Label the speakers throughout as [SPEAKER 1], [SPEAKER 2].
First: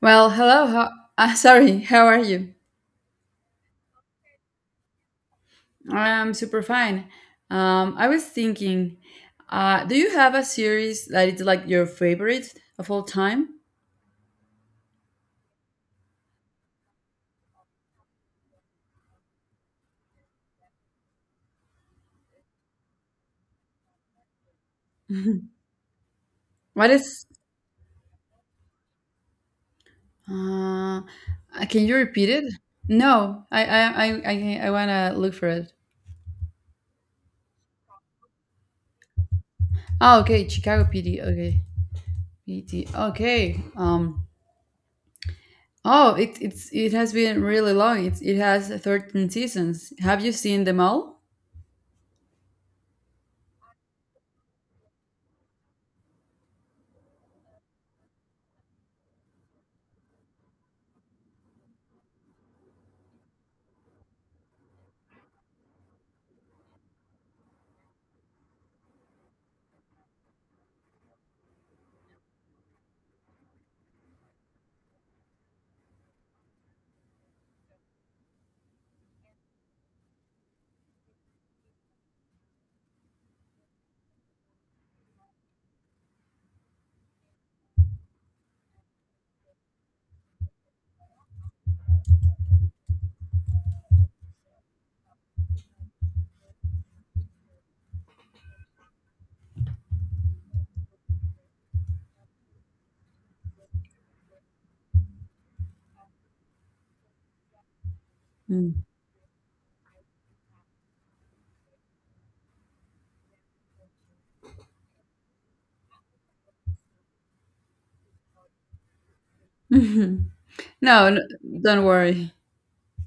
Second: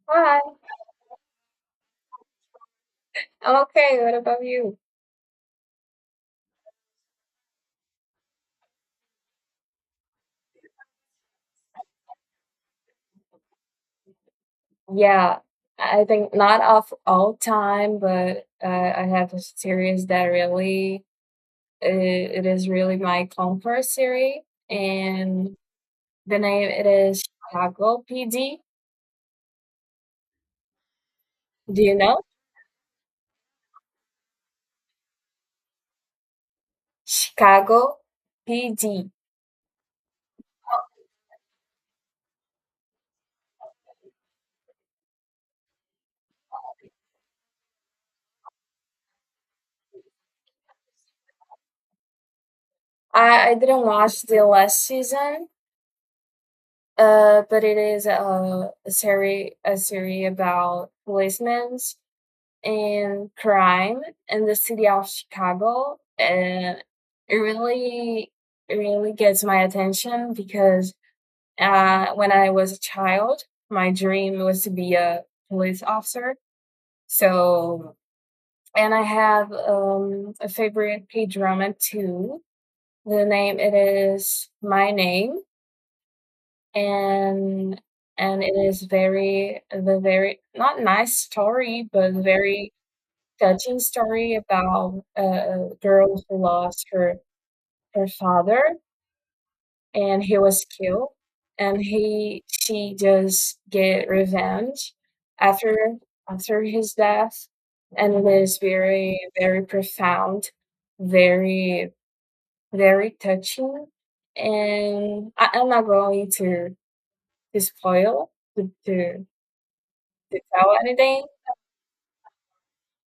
[SPEAKER 1] Well,
[SPEAKER 2] Hi,
[SPEAKER 1] hello. How, sorry, how are you?
[SPEAKER 2] I'm okay. What about you?
[SPEAKER 1] I'm super fine. I was thinking, do you have a series that is like your favorite of all time?
[SPEAKER 2] Yeah, I think not of all time, but I have a series that really it is really my comfort series, and the name it
[SPEAKER 1] What
[SPEAKER 2] is
[SPEAKER 1] is?
[SPEAKER 2] Chicago PD.
[SPEAKER 1] Uh,
[SPEAKER 2] Do
[SPEAKER 1] can
[SPEAKER 2] you
[SPEAKER 1] you
[SPEAKER 2] know
[SPEAKER 1] repeat it? No, I wanna look for it.
[SPEAKER 2] Chicago PD?
[SPEAKER 1] Oh, okay, Chicago PD. Okay, PD. Okay. Oh, it has been really long. It has 13 seasons. Have you seen them all?
[SPEAKER 2] I didn't watch the last season, but it is a series a series about policemen and crime in the city of Chicago. And it really, it really gets my attention because when I was a child, my dream was to be a police officer. So, and I have a favorite K drama too. The name it is My Name, and and it is very not nice story, but very touching story about girl who lost her father and he was killed and he she just get revenge after after his death and it is
[SPEAKER 1] Mm.
[SPEAKER 2] very very profound very very touching and I'm not going to spoil to, to to tell
[SPEAKER 1] No, n
[SPEAKER 2] anything.
[SPEAKER 1] don't worry.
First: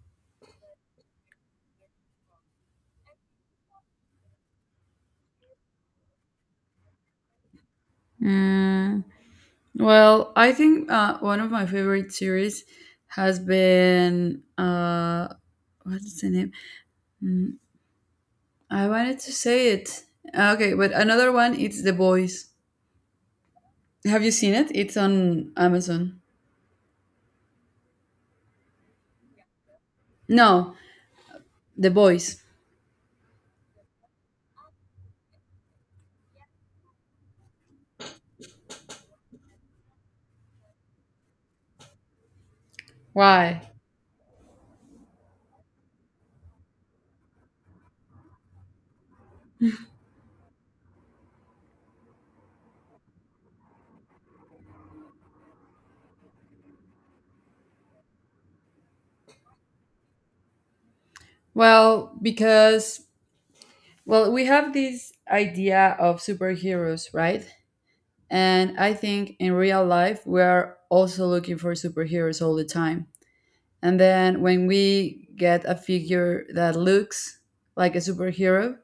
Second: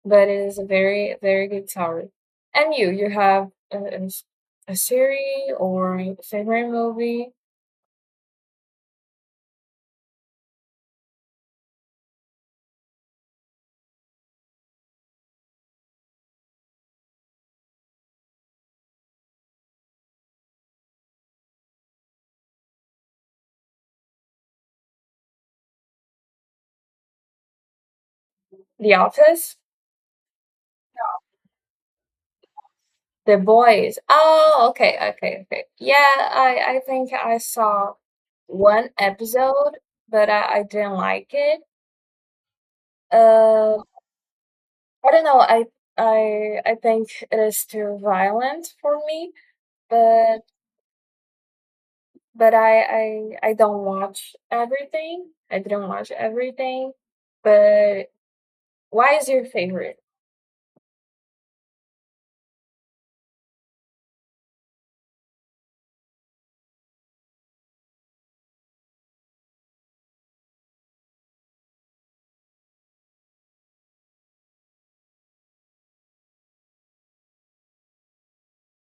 [SPEAKER 2] But it is a very, very good topic. And you have a series or a favorite movie?
[SPEAKER 1] Mm, well, I think one of my favorite series has been what's the name? I wanted to say it. Okay, but another one it's The Boys. Have you seen it? It's on Amazon.
[SPEAKER 2] The Office?
[SPEAKER 1] No, The Boys.
[SPEAKER 2] The Boys. Oh, okay, okay, okay. Yeah, I think I saw one episode, but I didn't like it.
[SPEAKER 1] Why?
[SPEAKER 2] Uh, I don't know. I think it is too violent for me, but but I don't watch everything. I didn't watch everything, but why is your favorite?
[SPEAKER 1] Well, because, well, we have this idea of superheroes, right? And I think in real life we are also looking for superheroes all the time. And then when we get a figure that looks like a superhero,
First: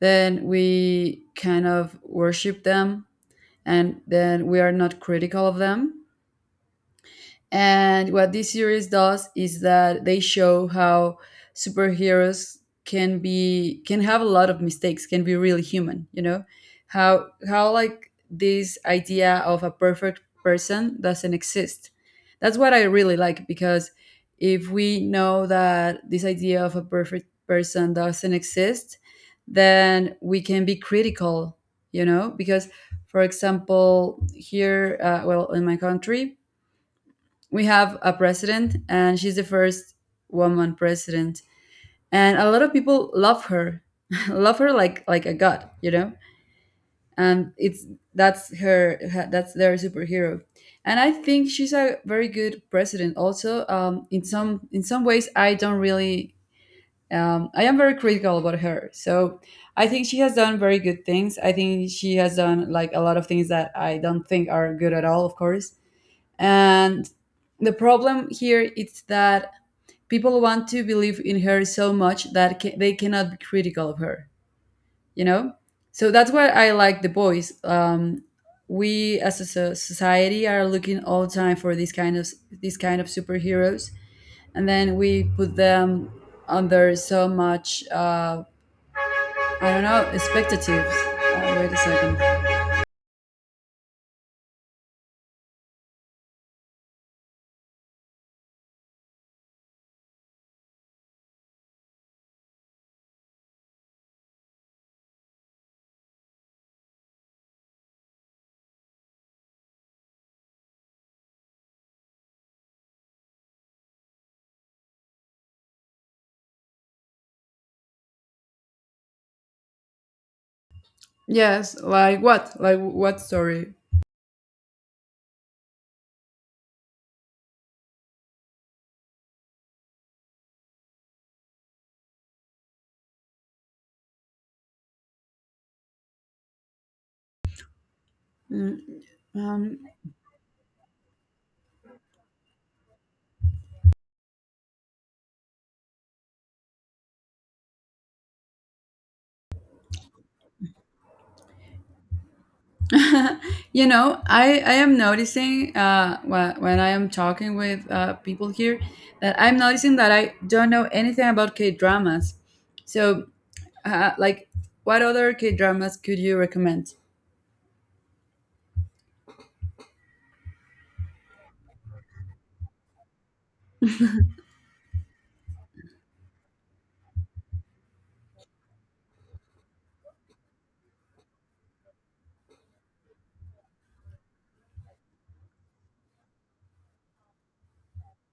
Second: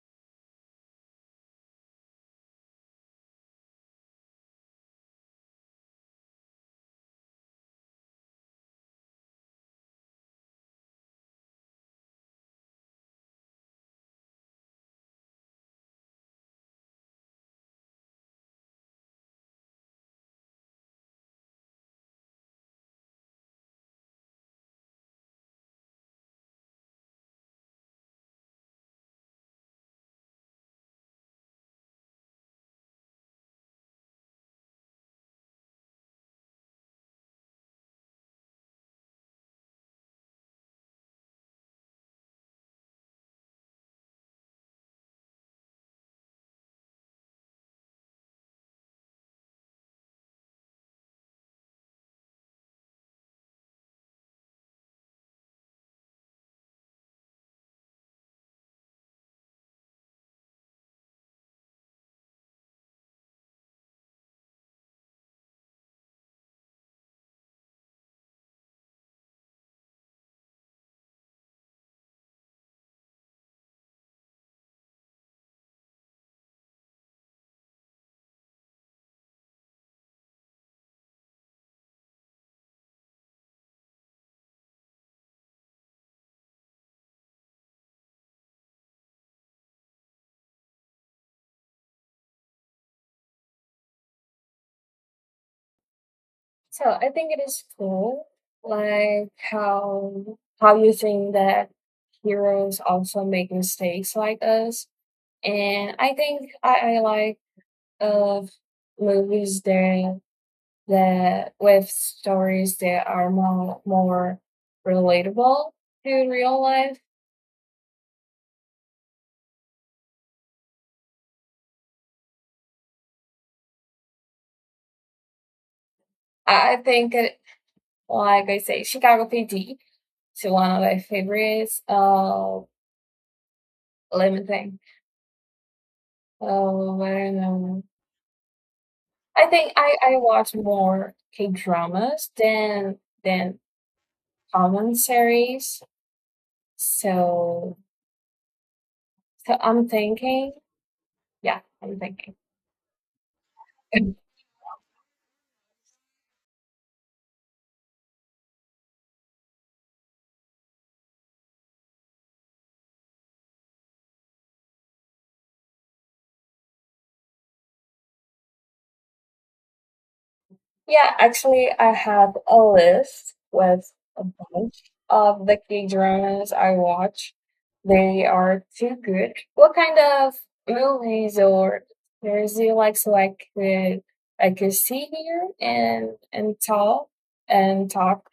[SPEAKER 1] then we kind of worship them, and then we are not critical of them. And what this series does is that they show how superheroes can have a lot of mistakes, can be really human, you know? How like this idea of a perfect person doesn't exist. That's what I really like, because if we know that this idea of a perfect person doesn't exist, then we can be critical, you know? Because, for example, here, well, in my country, we have a president, and she's the first woman president, and a lot of people love her love her like a god. And it's that's their superhero. And I think she's a very good president also, in some ways. I don't really. I am very critical about her, so I think she has done very good things. I think she has done like a lot of things that I don't think are good at all, of course. And the problem here is that people want to believe in her so much that they cannot be critical of her, you know? So that's why I like The Boys. We as a society are looking all the time for these kind of superheroes, and then we put them under so much, I don't know, expectatives. Wait a second.
[SPEAKER 2] So I think it is cool, like how you think that heroes also make mistakes like us. And I think I like of movies that with stories that are more more relatable to real life.
[SPEAKER 1] Yes, like what? Like what story?
[SPEAKER 2] I think it like I say, Chicago PD is one of my favorites. Let me think. Oh, I don't know.
[SPEAKER 1] Mm,
[SPEAKER 2] I think
[SPEAKER 1] um,
[SPEAKER 2] I watch more K dramas than than common series. So so I'm thinking, yeah, I'm thinking.
[SPEAKER 1] I am noticing, when I am talking with, people here, that I'm noticing that I don't know anything about K dramas. So, like, what other K dramas could you recommend?
[SPEAKER 2] Yeah, actually I have a list with a bunch of the K dramas I watch. They are too good. What kind of movies or series do you like so I could see here and tell and talk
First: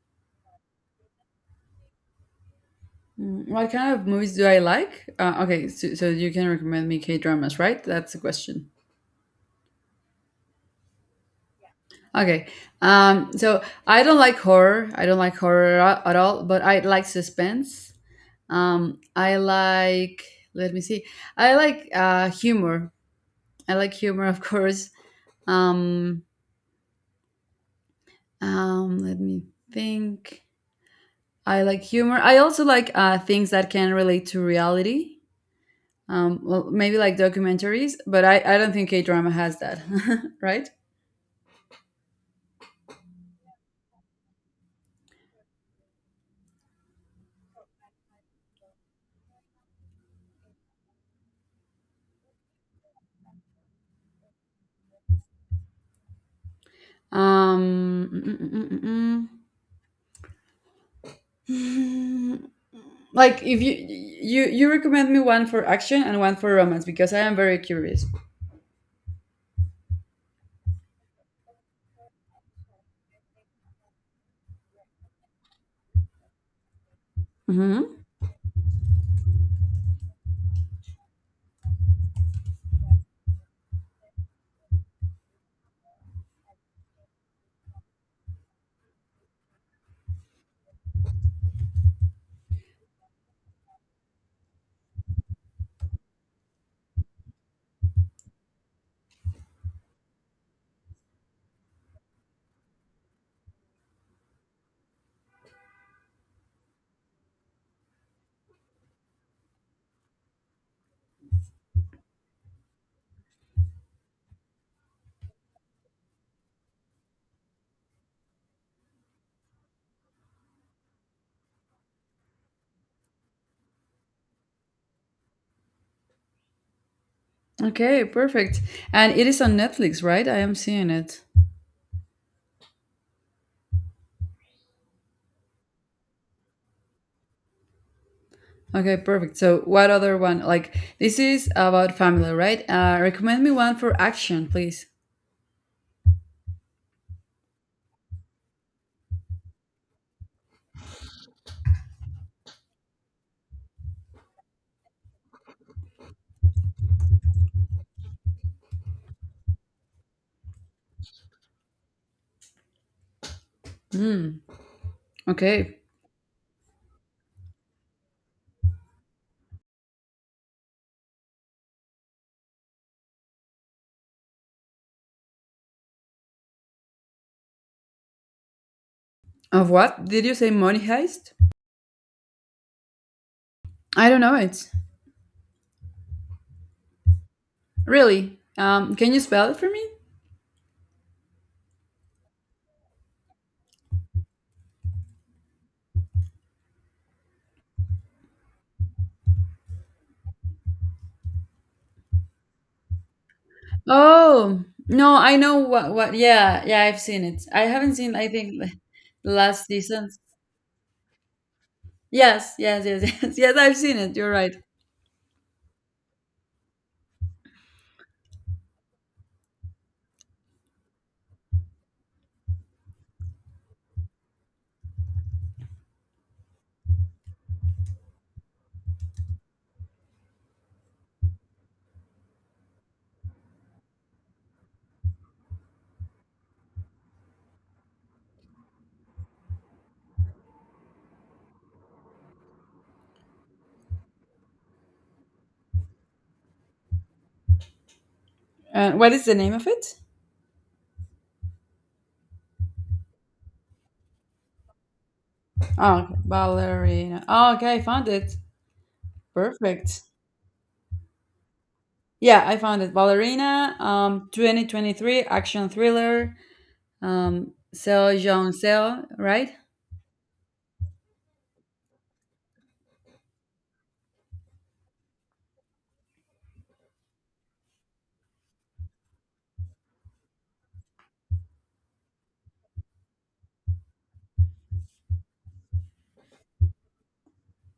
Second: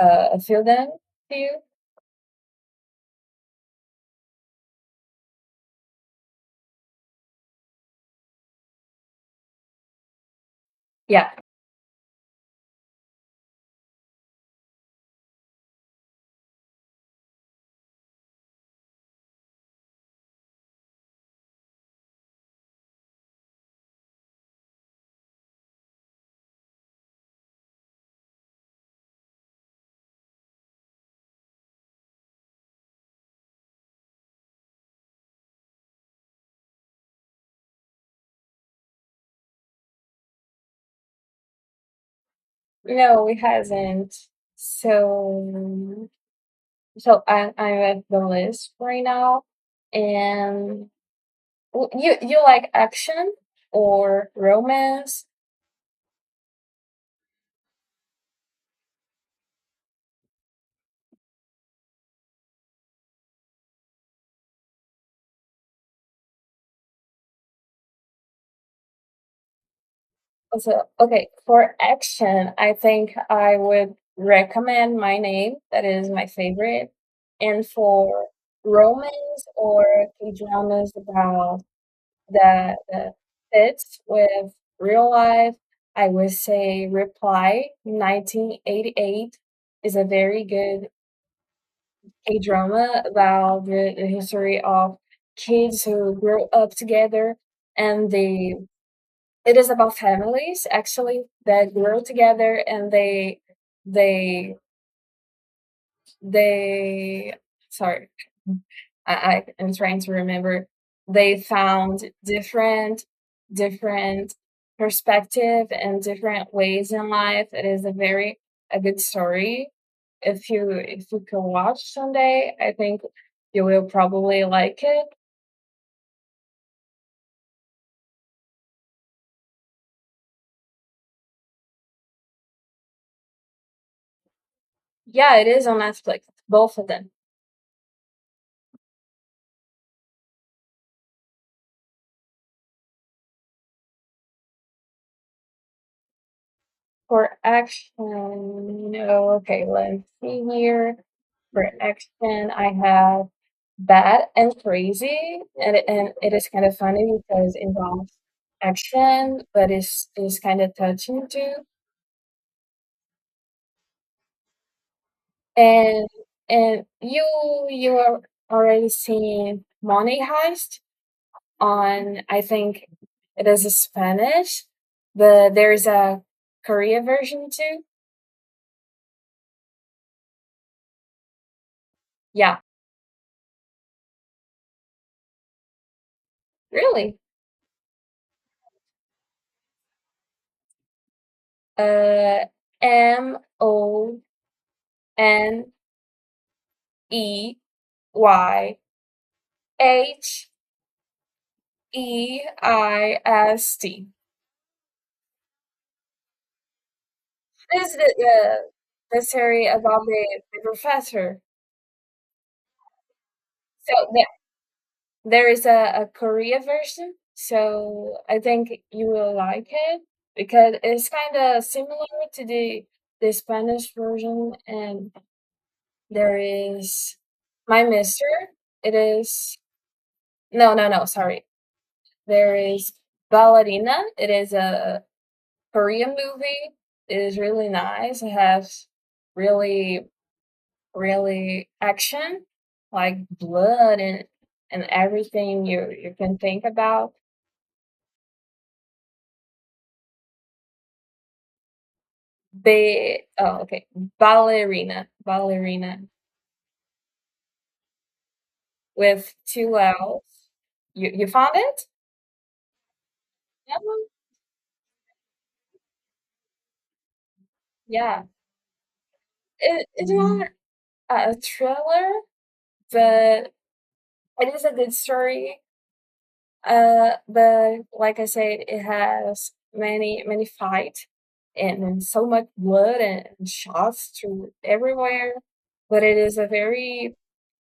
[SPEAKER 2] a few of them to you?
[SPEAKER 1] What kind of movies do I like? Okay, so you can recommend me K dramas, right? That's the question.
[SPEAKER 2] Yeah.
[SPEAKER 1] Okay, so I don't like horror. I don't like horror at all, but I like suspense. I like, let me see. I like, humor. I like humor, of course. Um, Let me think. I like humor. I also like, things that can relate to reality. Well, maybe like documentaries, but I don't think K drama has that, right?
[SPEAKER 2] No, we hasn't. So, so I'm at the list right now, and you like action or romance?
[SPEAKER 1] Um, mm, mm, mm, mm, mm. Mm, like if you recommend me one for action and one for romance, because I am very curious.
[SPEAKER 2] Also, okay, for action, I think I would recommend My Name. That is my favorite. And
[SPEAKER 1] Mhm.
[SPEAKER 2] for romance or K dramas about that fits with real life. I would say Reply 1988 is a very good K-drama about the history of kids who grow up together and they it is about families actually that grow together and they they sorry mm, I am trying to remember they found different different perspective and different ways in life. It is a very a good story if you can watch someday. I think you will probably like it.
[SPEAKER 1] Okay, perfect. And it is on Netflix, right? I am seeing it.
[SPEAKER 2] Yeah, it is on Netflix, both of them.
[SPEAKER 1] Okay, perfect. So, what other one? Like, this is about family, right? Recommend me one for action, please.
[SPEAKER 2] For action, no, okay, let's see here. For action, I have Bad and Crazy, and and it is kind of funny because it involves action, but it's kind of touching too.
[SPEAKER 1] Hmm. Okay.
[SPEAKER 2] And you are already seeing Money Heist on. I think it is a Spanish, but there's a Korea version too.
[SPEAKER 1] Of what? Did you say Money Heist?
[SPEAKER 2] Yeah,
[SPEAKER 1] I don't know it.
[SPEAKER 2] really.
[SPEAKER 1] Really? Can you spell it for me?
[SPEAKER 2] Uh, Moneyheist.
[SPEAKER 1] Oh, no, I know what, yeah, yeah, I've seen it. I
[SPEAKER 2] This
[SPEAKER 1] haven't
[SPEAKER 2] is
[SPEAKER 1] seen, I think,
[SPEAKER 2] the
[SPEAKER 1] the last
[SPEAKER 2] story about
[SPEAKER 1] season.
[SPEAKER 2] the professor.
[SPEAKER 1] Yes, yes, yes, yes, yes, I've
[SPEAKER 2] So
[SPEAKER 1] seen it. You're right.
[SPEAKER 2] there is a Korea version. So I think you will like it because it's kind of similar to the Spanish version. And there is my mister. It is no, no, no. Sorry, there is Ballerina. It is a Korean movie. It is really nice. It has really, really action, like blood and everything you can think about.
[SPEAKER 1] What is the name of it?
[SPEAKER 2] They oh okay ballerina
[SPEAKER 1] Oh, Ballerina. Oh, okay, I found it.
[SPEAKER 2] with two
[SPEAKER 1] Perfect.
[SPEAKER 2] L's. You found it?
[SPEAKER 1] Yeah, I found it. Ballerina,
[SPEAKER 2] That one?
[SPEAKER 1] 2023 action thriller, Seo
[SPEAKER 2] Yeah.
[SPEAKER 1] Jong Seo, right?
[SPEAKER 2] It's not a a thriller, but it is a good story. But like I said, it has many many fight and so much blood and shots through everywhere. But it is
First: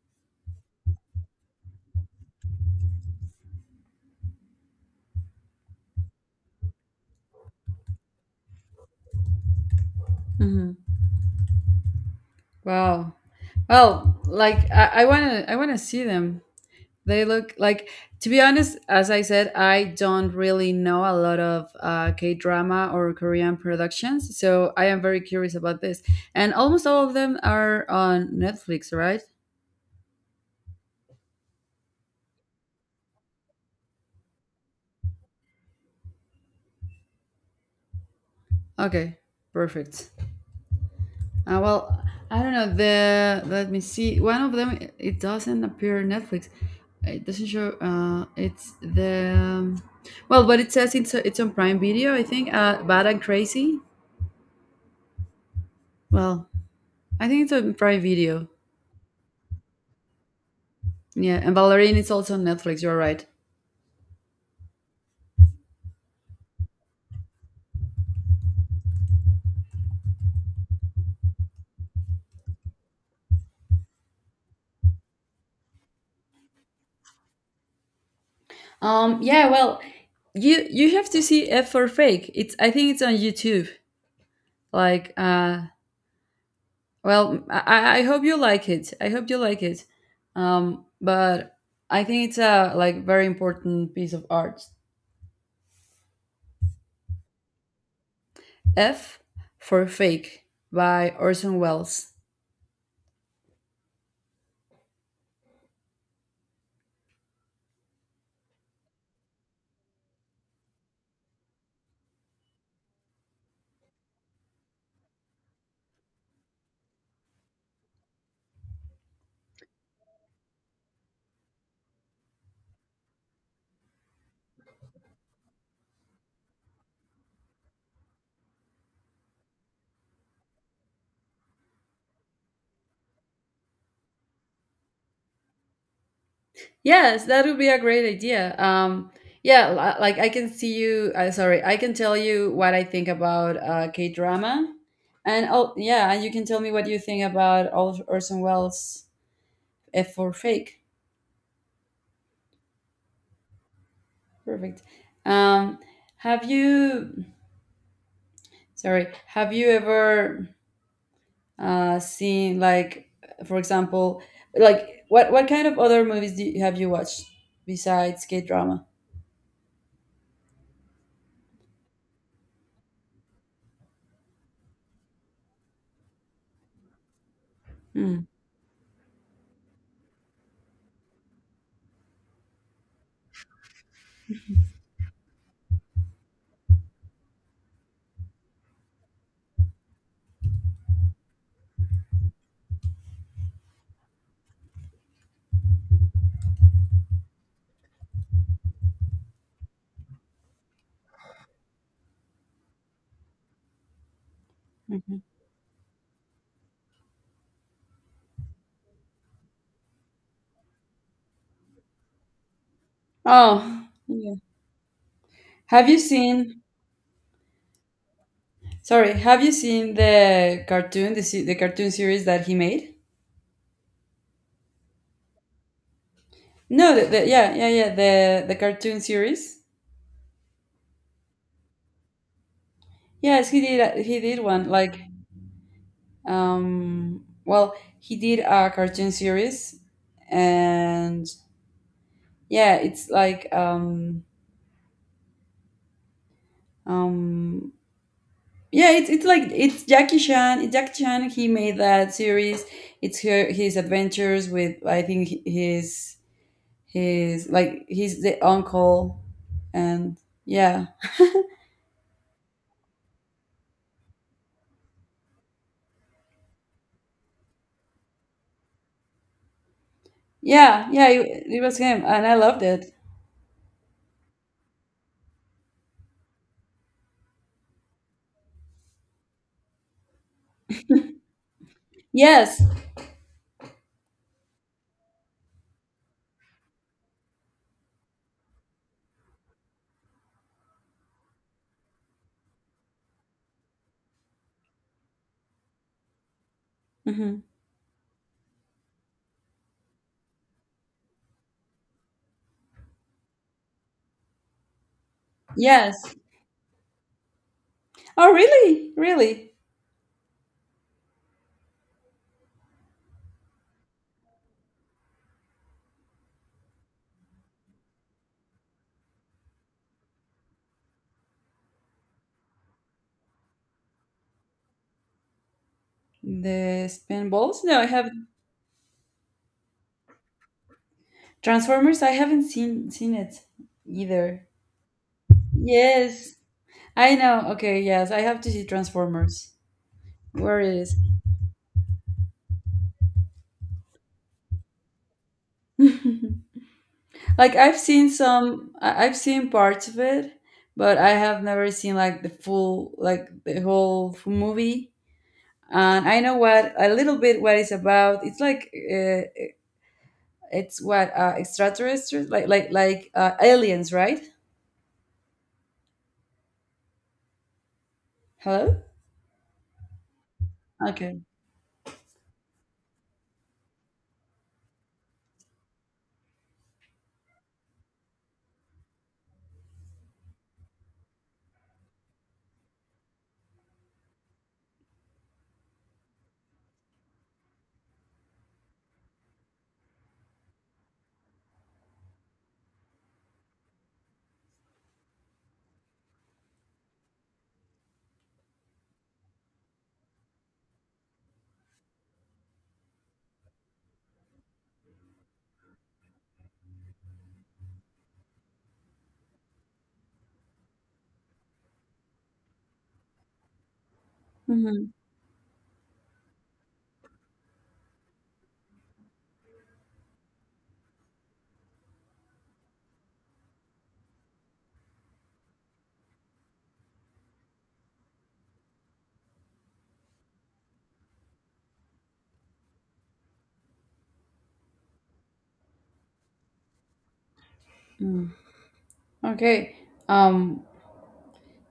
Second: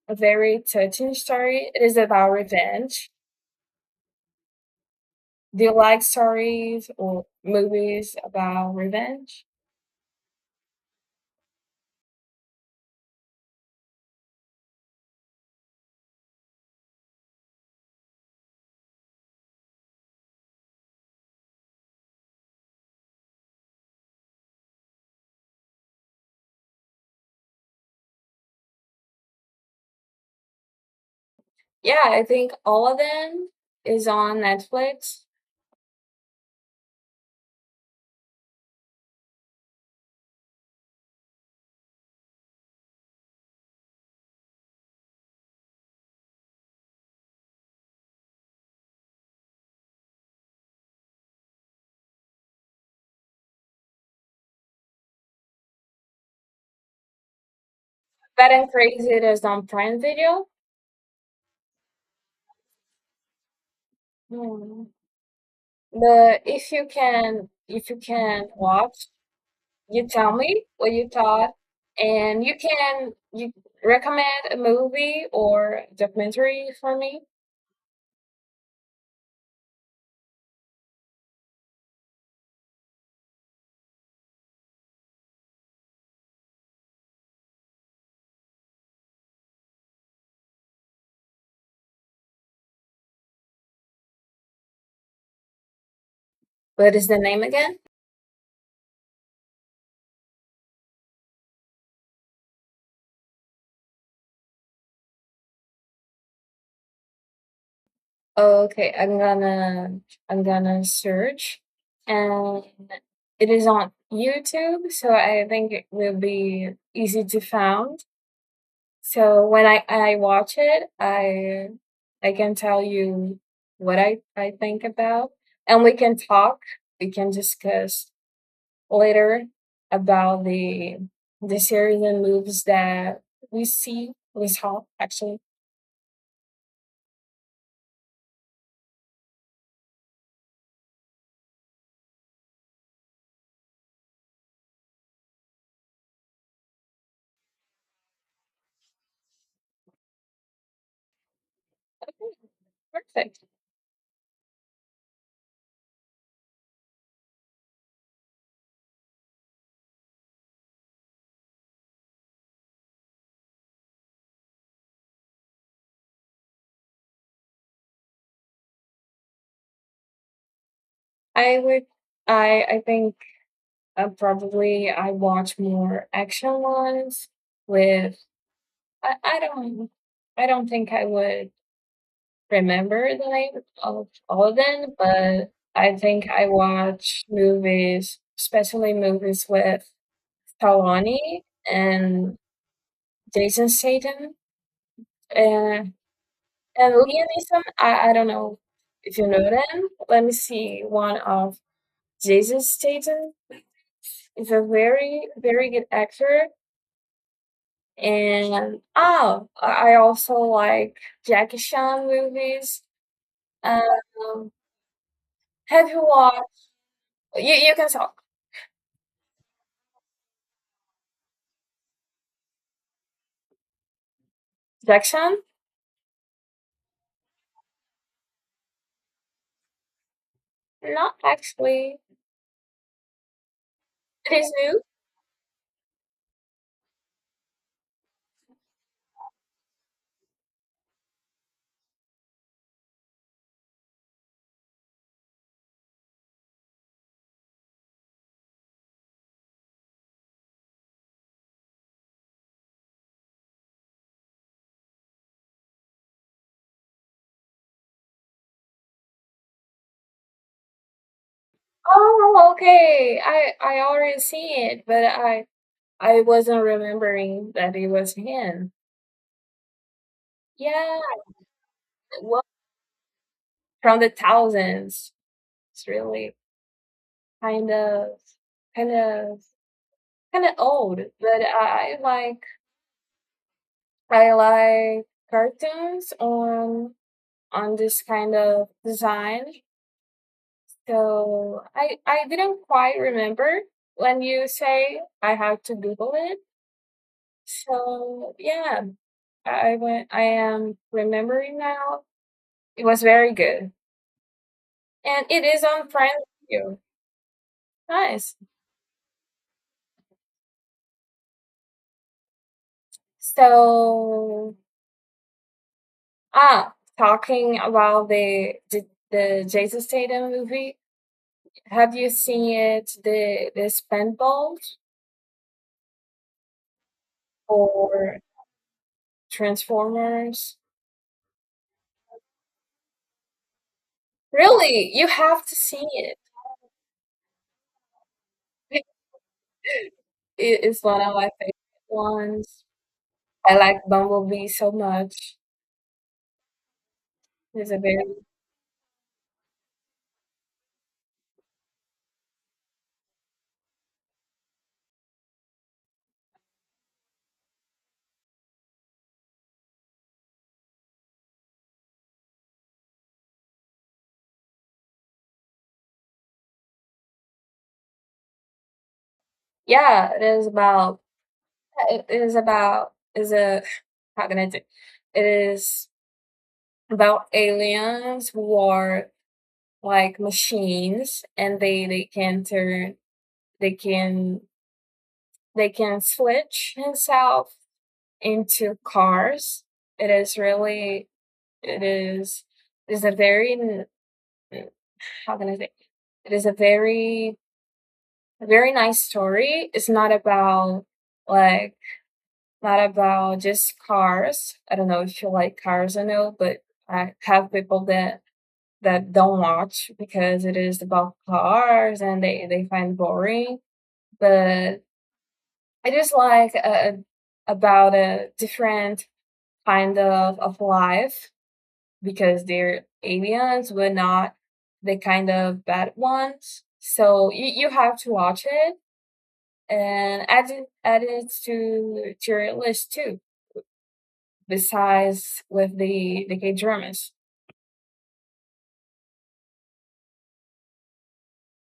[SPEAKER 2] a very touching story. It is about revenge. Do you like stories or movies about revenge?
[SPEAKER 1] Mm-hmm. Wow. Well, like I wanna see them. They look like, to be honest, as I said, I don't really know a lot of, K drama or Korean productions, so I am very curious about this. And almost all of them are on Netflix, right?
[SPEAKER 2] Yeah, I think all of them is on Netflix.
[SPEAKER 1] Okay, perfect. Well, I don't know. The Let me see. One of them, it doesn't appear on Netflix. It doesn't show. It's the, well, but it says it's on Prime Video, I think. Bad and Crazy. Well, I think it's on Prime Video.
[SPEAKER 2] Bad and Crazy is on Prime Video.
[SPEAKER 1] Yeah, and Valerian is also on Netflix. You're right.
[SPEAKER 2] Mm. But if you can watch you tell me what you thought and you recommend a movie or documentary for me.
[SPEAKER 1] Yeah. Well, you have to see F for Fake. It's I think it's on YouTube. Like, well, I hope you like it. I hope you like it. But I think it's a like very important piece of art.
[SPEAKER 2] What is the name again?
[SPEAKER 1] F for Fake by Orson Welles.
[SPEAKER 2] Okay, I'm gonna search, and it is on YouTube so I think it will be easy to found. So when I watch it I can tell you what I think about, and we can talk, we can discuss later about the series and moves that we saw actually.
[SPEAKER 1] Yes, that would be a great idea. Yeah, like I can see you. Sorry, I can tell you what I think about, K drama, and oh yeah, and you can tell me what you think about Orson Welles, F for Fake.
[SPEAKER 2] Okay, perfect.
[SPEAKER 1] Perfect. Um, have you? Sorry, have you ever, seen like, for example, like what kind of other movies do you, have you watched besides K drama?
[SPEAKER 2] I would I think probably I watch more action ones with
[SPEAKER 1] Mm,
[SPEAKER 2] I, I don't I don't think I would remember the name of all of them, but I think I watch movies, especially movies with Talani and Jason Statham. Uh, And Leonism, I don't know if you know them. Let me see one of Jason Statham is a
[SPEAKER 1] mhm.
[SPEAKER 2] very, very good actor. And oh, I also like Jackie Chan movies.
[SPEAKER 1] Oh, yeah.
[SPEAKER 2] Um,
[SPEAKER 1] Have
[SPEAKER 2] have
[SPEAKER 1] you
[SPEAKER 2] you watched?
[SPEAKER 1] seen?
[SPEAKER 2] You can talk.
[SPEAKER 1] Sorry, have you seen the cartoon, the cartoon series that he made?
[SPEAKER 2] Jackie Chan?
[SPEAKER 1] No, yeah, yeah, yeah, the cartoon series.
[SPEAKER 2] Not actually.
[SPEAKER 1] Yes, he did. He
[SPEAKER 2] It
[SPEAKER 1] did
[SPEAKER 2] is
[SPEAKER 1] one
[SPEAKER 2] new.
[SPEAKER 1] like. Well, he did a cartoon series, and yeah, it's like Um, yeah, it's like it's Jackie Chan. It's Jackie Chan. He made that series. It's her, his adventures with, I think, his like. He's the uncle, and yeah,
[SPEAKER 2] Oh, okay. I already see it, but I wasn't remembering that it was him.
[SPEAKER 1] yeah,
[SPEAKER 2] Yeah,
[SPEAKER 1] yeah. It was him,
[SPEAKER 2] it
[SPEAKER 1] and I
[SPEAKER 2] was
[SPEAKER 1] loved it.
[SPEAKER 2] from the thousands. It's really kind of kind of kind of old, but
[SPEAKER 1] Yes,
[SPEAKER 2] I like cartoons on this kind of design. So I didn't quite remember when you say I have to Google it.
[SPEAKER 1] hmm
[SPEAKER 2] So yeah, I went. I am remembering now. It was very good, and it is on Prime
[SPEAKER 1] yes.
[SPEAKER 2] Video.
[SPEAKER 1] Oh,
[SPEAKER 2] Nice.
[SPEAKER 1] really, really.
[SPEAKER 2] So ah, talking about the Jason Statham movie, have you seen it? The Spandballs
[SPEAKER 1] The Spinballs? No, I have
[SPEAKER 2] or Transformers?
[SPEAKER 1] Transformers. I haven't seen it either.
[SPEAKER 2] Really, you have to see it.
[SPEAKER 1] Yes, I know. Okay, yes, I have to see Transformers. Where
[SPEAKER 2] It is
[SPEAKER 1] is?
[SPEAKER 2] one of my favorite ones. I like Bumblebee so much.
[SPEAKER 1] Like
[SPEAKER 2] It's
[SPEAKER 1] I've
[SPEAKER 2] a very
[SPEAKER 1] seen some, I've seen parts of it, but I have never seen like the full, like the whole movie. And I know what, a little bit what it's about. It's like, it's what, extraterrestrials, like aliens, right? Hello.
[SPEAKER 2] yeah.
[SPEAKER 1] Okay.
[SPEAKER 2] It is about is a how can I do? It is about aliens who are like machines and they can turn they can they can switch himself into cars. It is really it is a very how can I say it is a very very nice story. It's not about like not about just cars. I don't know if you like cars or no, but I have people that don't watch because it is about cars and they find boring, but
[SPEAKER 1] hmm
[SPEAKER 2] I just like about a different kind of life because they're aliens, but not the kind of bad ones. So you have to watch it and add it to your list too. Besides with the K dramas,
[SPEAKER 1] Okay. Um,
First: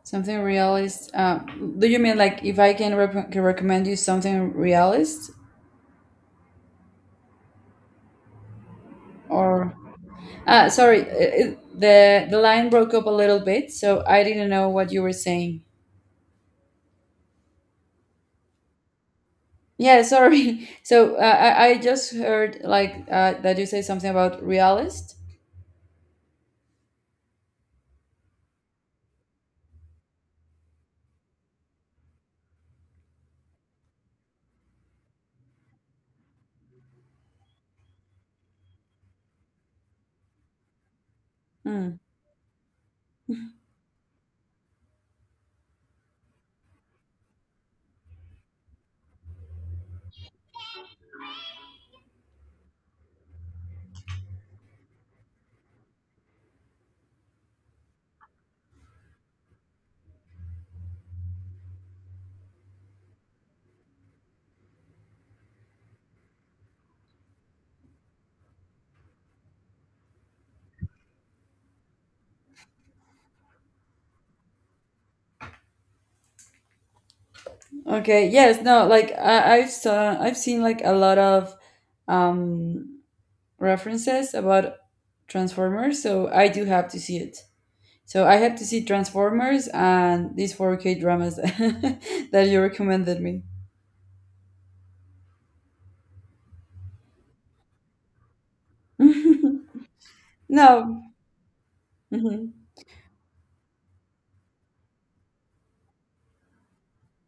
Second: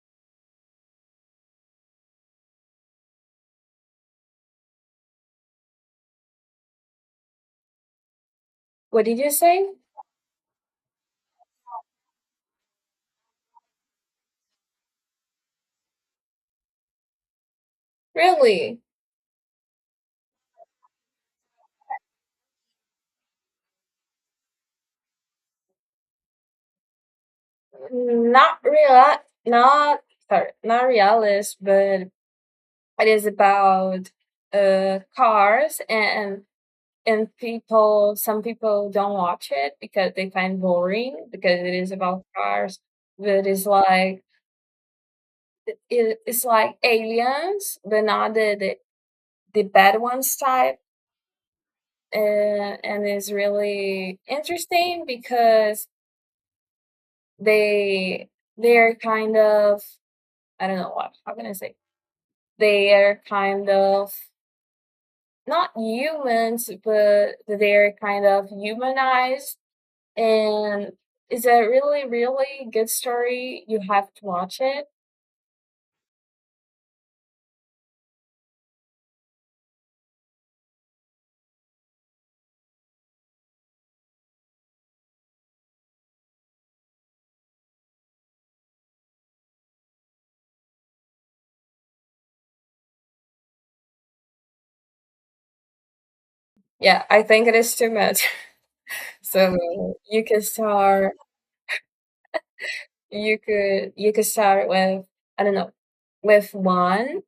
[SPEAKER 1] something realist. Do you mean like if I can recommend you something realist,
[SPEAKER 2] what did you say?
[SPEAKER 1] or? Sorry, the line broke up a little bit, so I didn't know what you were saying.
[SPEAKER 2] Really,
[SPEAKER 1] Yeah, sorry. So, I just heard like, that you say something about realist.
[SPEAKER 2] not real, not sorry, not realist, but it is about cars and people. Some people don't watch it because they find boring because it is
[SPEAKER 1] Hmm.
[SPEAKER 2] about cars. But it's like it's like aliens, but not the bad ones type. And it's really interesting because they they're kind of I don't know what how can I say they are kind of not humans, but they're kind of humanized. And it's a really, really good story. You have to watch it.
[SPEAKER 1] Okay. Yes. No. Like I, I've saw I've seen like a lot of, um references about Transformers, so I do have to see it. So I have to see Transformers and these 4K dramas that you recommended me.
[SPEAKER 2] Yeah, I think it is too much. So you could
[SPEAKER 1] No.
[SPEAKER 2] start
[SPEAKER 1] Mhm.
[SPEAKER 2] you could start with I don't know with one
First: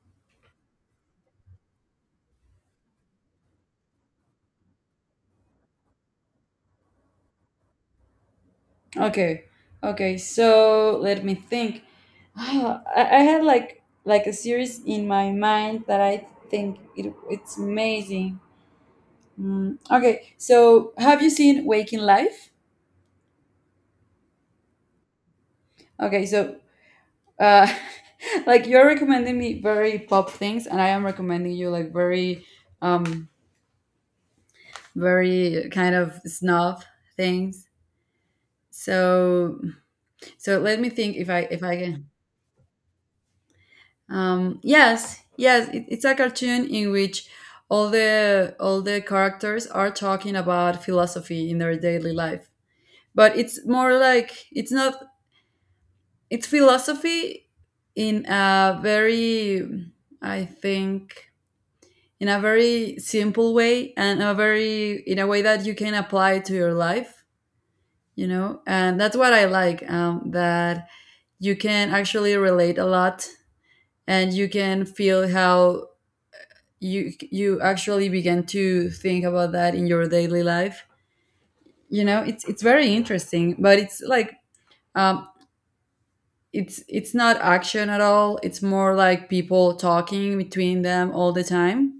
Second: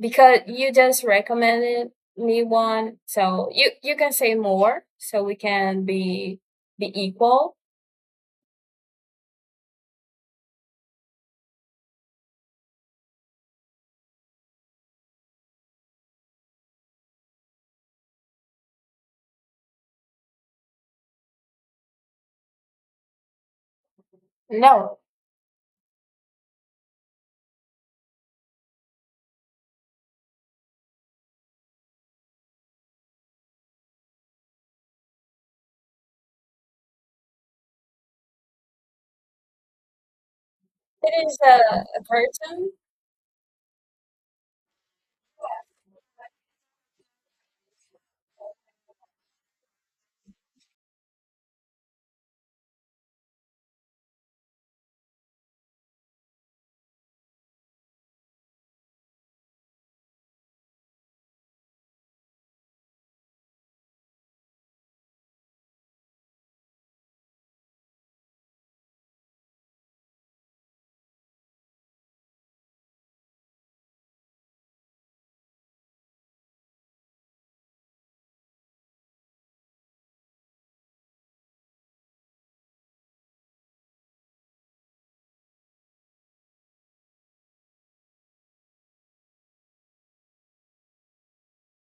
[SPEAKER 2] because you just recommended me one. So you can say more so we can be equal.
[SPEAKER 1] Okay. Okay. So let me think. I had like a series in my mind that I think it's amazing. Okay. So have you seen Waking Life?
[SPEAKER 2] No,
[SPEAKER 1] Okay. So, uh, like you're recommending me very pop things, and I am recommending you like very, um very kind of snob things. So, let me think
[SPEAKER 2] it
[SPEAKER 1] if
[SPEAKER 2] is
[SPEAKER 1] I
[SPEAKER 2] a
[SPEAKER 1] can.
[SPEAKER 2] person.
[SPEAKER 1] Yes, yes, it's a cartoon in which all the characters are talking about philosophy in their daily life. But it's more like it's not, it's philosophy in a very, I think, in a very simple way, and a very, in a way that you can apply to your life, you know? And that's what I like, that you can actually relate a lot, and you can feel how you actually begin to think about that in your daily life. You know, it's very interesting, but it's like, um it's not action at all. It's more like people talking between them all the time.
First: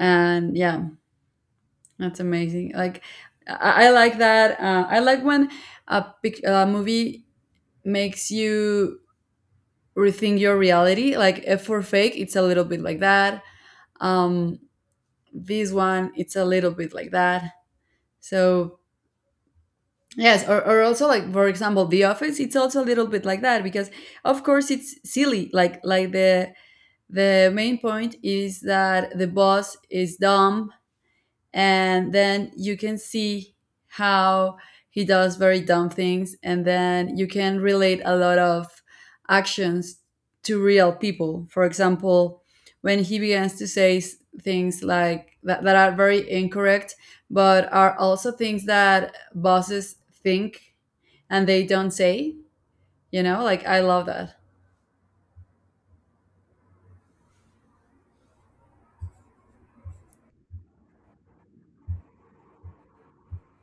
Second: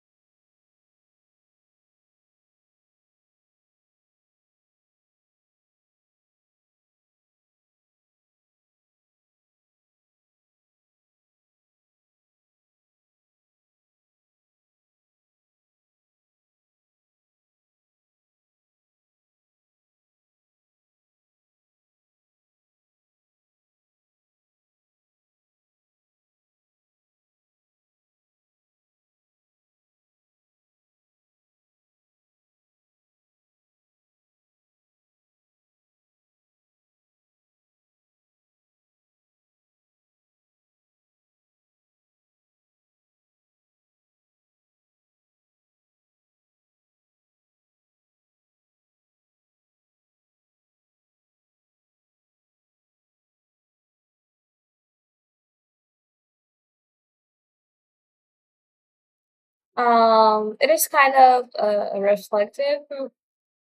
[SPEAKER 1] And yeah, that's amazing. Like I like that, I like when a movie makes you rethink your reality, like if for fake it's a little bit like that. um this one, it's a little bit like that. So, yes, or also, like, for example, The Office. It's also a little bit like that because, of course, it's silly. Like the main point is that the boss is dumb, and then you can see how he does very dumb things, and then you can relate a lot of actions to real people. For example, when he begins to say things like that, that are very incorrect, but are also things that bosses think and they don't say, like I love that.
[SPEAKER 2] It is kind of a reflective. Mm,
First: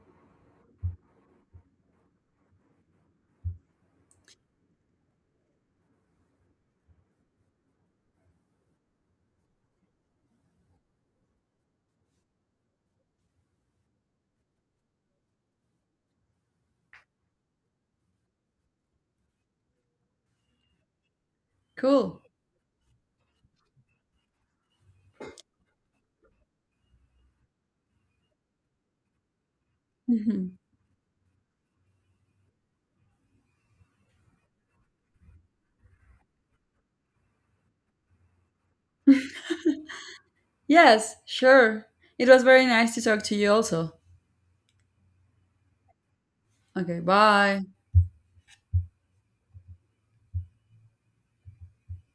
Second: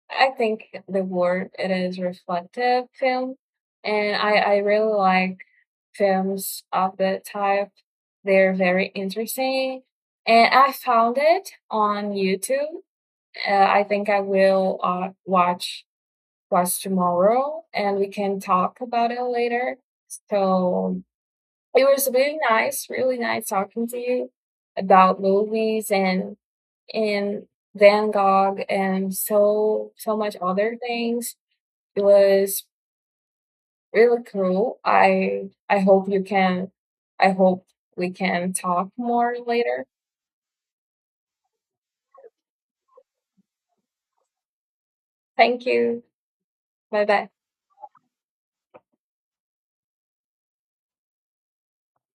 [SPEAKER 2] I think the word it is reflective film, and I really like films of that type. They're very interesting, and I found it on YouTube. I think I will watch tomorrow, and we can talk about it later. So it was
[SPEAKER 1] Cool.
[SPEAKER 2] really nice talking to you about movies and and Van Gogh and so so much
[SPEAKER 1] Mhm.
[SPEAKER 2] other things. It was really cool. I hope you can I hope we can talk more later.
[SPEAKER 1] Yes, sure. It was very nice to talk to you also.
[SPEAKER 2] Thank you.
[SPEAKER 1] Okay,
[SPEAKER 2] Bye bye.
[SPEAKER 1] bye.